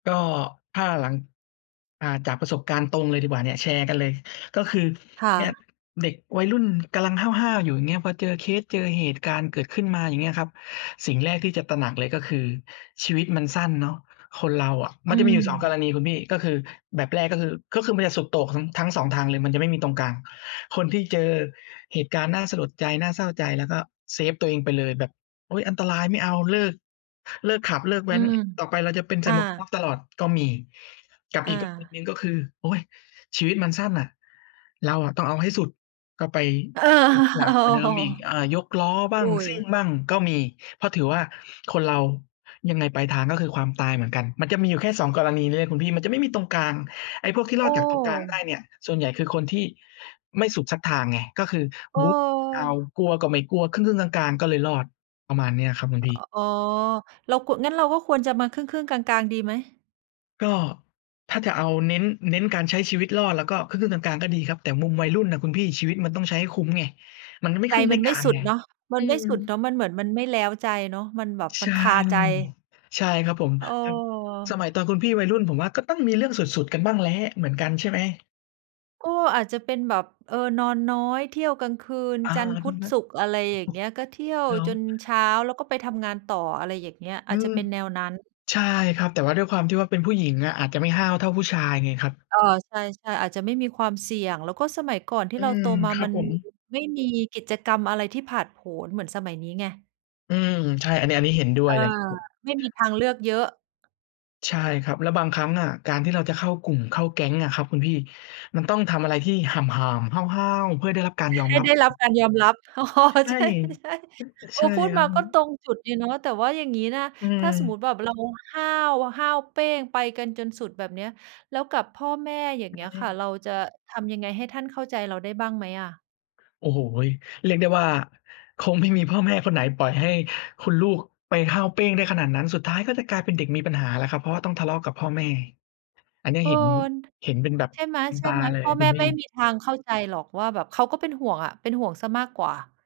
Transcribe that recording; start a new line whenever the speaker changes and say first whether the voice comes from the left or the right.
left: ก็ ถ้าหลัง อ่า จากประสบการณ์ตรงเลยดีกว่าเนี่ย แชร์กันเลย ก็คือ
right: ค่
left: เนี่ย
right: ะ
left: เด็กวัยรุ่นกำลังห้าว ๆ อยู่ อย่างเงี้ย พอเจอเคส เจอเหตุการณ์เกิดขึ้นมา อย่างเงี้ยครับ สิ่งแรกที่จะตระหนักเลย ก็คือชีวิตมันสั้นเนาะ คนเราอะ
right: อ
left: มั
right: ื
left: นจะมีอยู่ 2 ก
right: ม
left: รณีคุณพี่ ก็คือแบบแรก ก็คือ ก็คือมันจะสุดโต่งทั้ง ทั้ง 2 ทางเลย มันจะไม่มีตรงกลาง คนที่เจอเหตุการณ์น่าสลดใจ น่าเศร้าใจ แล้วก็เซฟตัวเองไปเลย แบบ โอ๊ย อันตรายไม่เอา เลิก เลิกขับ เลิกแ
right: อ
left: ว
right: ื
left: ้น
right: ม
left: ต่อไปเราจะเป็นใส
right: อ
left: ่
right: า
left: หมวกกันน็อกตลอดก็มี กับ
right: อ
left: อีกกรณี
right: า
left: หนึ่ง ก็คือ โอ๊ย ชีวิตมันสั้นน่ะ เราอะต้องเอาให้สุด ก็ไป
right: เออ
left: สุดหน
right: โ
left: ั
right: อ้
left: กกว่าเดิ
right: โฮ
left: มอีก อ่า ยกล้อบ้า
right: อุ
left: ง
right: ๊
left: ซิ่ง
right: ย
left: บ้างก็มี เพราะถือว่าคนเรายังไงปลายทาง ก็คือความตายเหมือนกัน มันจะมีอยู่แค่ 2 กรณีนี้เลยคุณพี่ มันจะไม่มีตรงกลาง ไอ้พวกที่ร
right: โอ
left: อดจากตรงกลางได้
right: ้!
left: เนี่ย ส่วนใหญ่ คือคนที่ไม่สุดสักทางไง ก็คือ
right: เ
left: บู๊ก็ไม่เอา
right: ออ
left: กลัวก็ไม่กลัว ครึ่ง ๆ กลาง ๆ ก็เลยรอด ประมาณเนี้ยครับคุณ
right: อ
left: พี่
right: อ๋อ เราโกะ งั้นเราก็ควรจะมาครึ่ง ๆ กลาง ๆ ดีไหม?
left: ก็ ถ้าจะเอาเน้น เน้นการใช้ชีวิตรอด เราก็ครึ่ง ๆ กลาง ๆ ก็ดีครับ แต่มุมวัยรุ่นน่ะคุณพี่ ชีวิตมันต้องใช้ให้คุ้มไง มันก็ไม่
right: ใจ
left: ครึ่งไ
right: มั
left: ม่
right: นไม
left: กล
right: ่
left: าง
right: สุ
left: ไ
right: ด
left: ง
right: เนาะ
left: อ
right: มันไม่สุ
left: ื
right: ดเน
left: ม
right: าะ มันเหมือนมันไม่แล้วใจเนาะ มันแบบม
left: ใช
right: ัน
left: ่
right: คาใจ
left: ใช่ครับผม
right: เ
left: อืม สมัย
right: ออ
left: ตอนคุณพี่วัยรุ่น ผมว่าก็ต้องมีเรื่องสุด ๆ กันบ้างแหละ เหมือนกันใช่ไหม?
right: ก็อาจจะเป็นแบบ เอ่อ นอนน้อย เที่ยวกลางคืน
left: อา
right: จันทร์ พ
left: ค
right: ุ
left: ุณ
right: ธ
left: ก็
right: ศุกร์ อะไรอย่างเงี้ย ก็เที่ยว
left: เหรอ?
right: จนเช้า แล้วก็ไปทำงานต่อ อะไรอย่างเงี้ย อ
left: อื
right: าจจะ
left: ม
right: เป็นแนวนั้น
left: ใช่ครับ แต่ว่าด้วยความที่ว่า เป็นผู้หญิงอะ อาจจะไม่ห้าวเท่าผู้ชายไงครับ
right: เออ ใช่ ๆ อาจจะไม่มีความเสี่ยง แล้วก็สมัยก่อนที่
left: อื
right: เรา
left: ม
right: โตมา
left: ครั
right: ม
left: บ
right: ัน
left: ผม
right: ไม่มีกิจกรรมอะไรที่ผาดโผน เหมือนสมัยนี้ไง
left: อืม ใช่ อันนี้ อันนี้เห็นด้
right: เ
left: ว
right: อ
left: ย
right: อ
left: เลย
right: ไม่มีทางเลือกเยอะ
left: ใช่ครับ แล้วบางครั้งอะ การที่เราจะเข้ากลุ่มเข้าแก๊งอะครับคุณพี่ มันต้องทำอะไรที่ห่าม ๆ ห้าว ๆ เพื่อให้ได้รับการยอม
right: ให้
left: รับ
right: ได้รับการยอมรับ อ้อ
left: ใช่
right: ใช่
left: อ
right: ๆ เอ
left: ใช
right: อ
left: ่
right: พูด
left: คร
right: ม
left: ั
right: าก็ต
left: บ
right: รงจุดดีเนาะ แต่ว่าอย่างนี้นะคะ
left: อื
right: ถ้าสมมุ
left: ม
right: ติว่าแบบเราห้าว ห้าวเป้งไปกันจนสุดแบบเนี้ย แล้วกับพ่อแม่ อย่าง
left: อ
right: เงี้ย
left: ื
right: ค่ะ
left: ม
right: เราจะทำยังไงให้ท่านเข้าใจเราได้บ้างไหมอะ?
left: โอ้โฮ เรียกได้ว่า คงไม่มีพ่อแม่คนไหนปล่อยให้คุณลูกไปห้าวเป้งได้ขนาดนั้น สุดท้าย ก็จะกลายเป็นเด็กมีปัญหาแล้วครับ เพราะว่าต้องทะเลาะกับพ่อแม่ อันนี้
right: เออ
left: เห็น เห็นเป็นแบบ
right: ใช่ไห
left: บุญตา
right: ม
left: เล
right: ๆ พ
left: ย
right: ่อ
left: คุ
right: แม
left: ณ
right: ่
left: พี
right: ไ
left: ่
right: ม่มีทางเข้าใจหรอกว่าแบบเขาก็เป็นห่วง เป็นห่วงเสียมากกว่า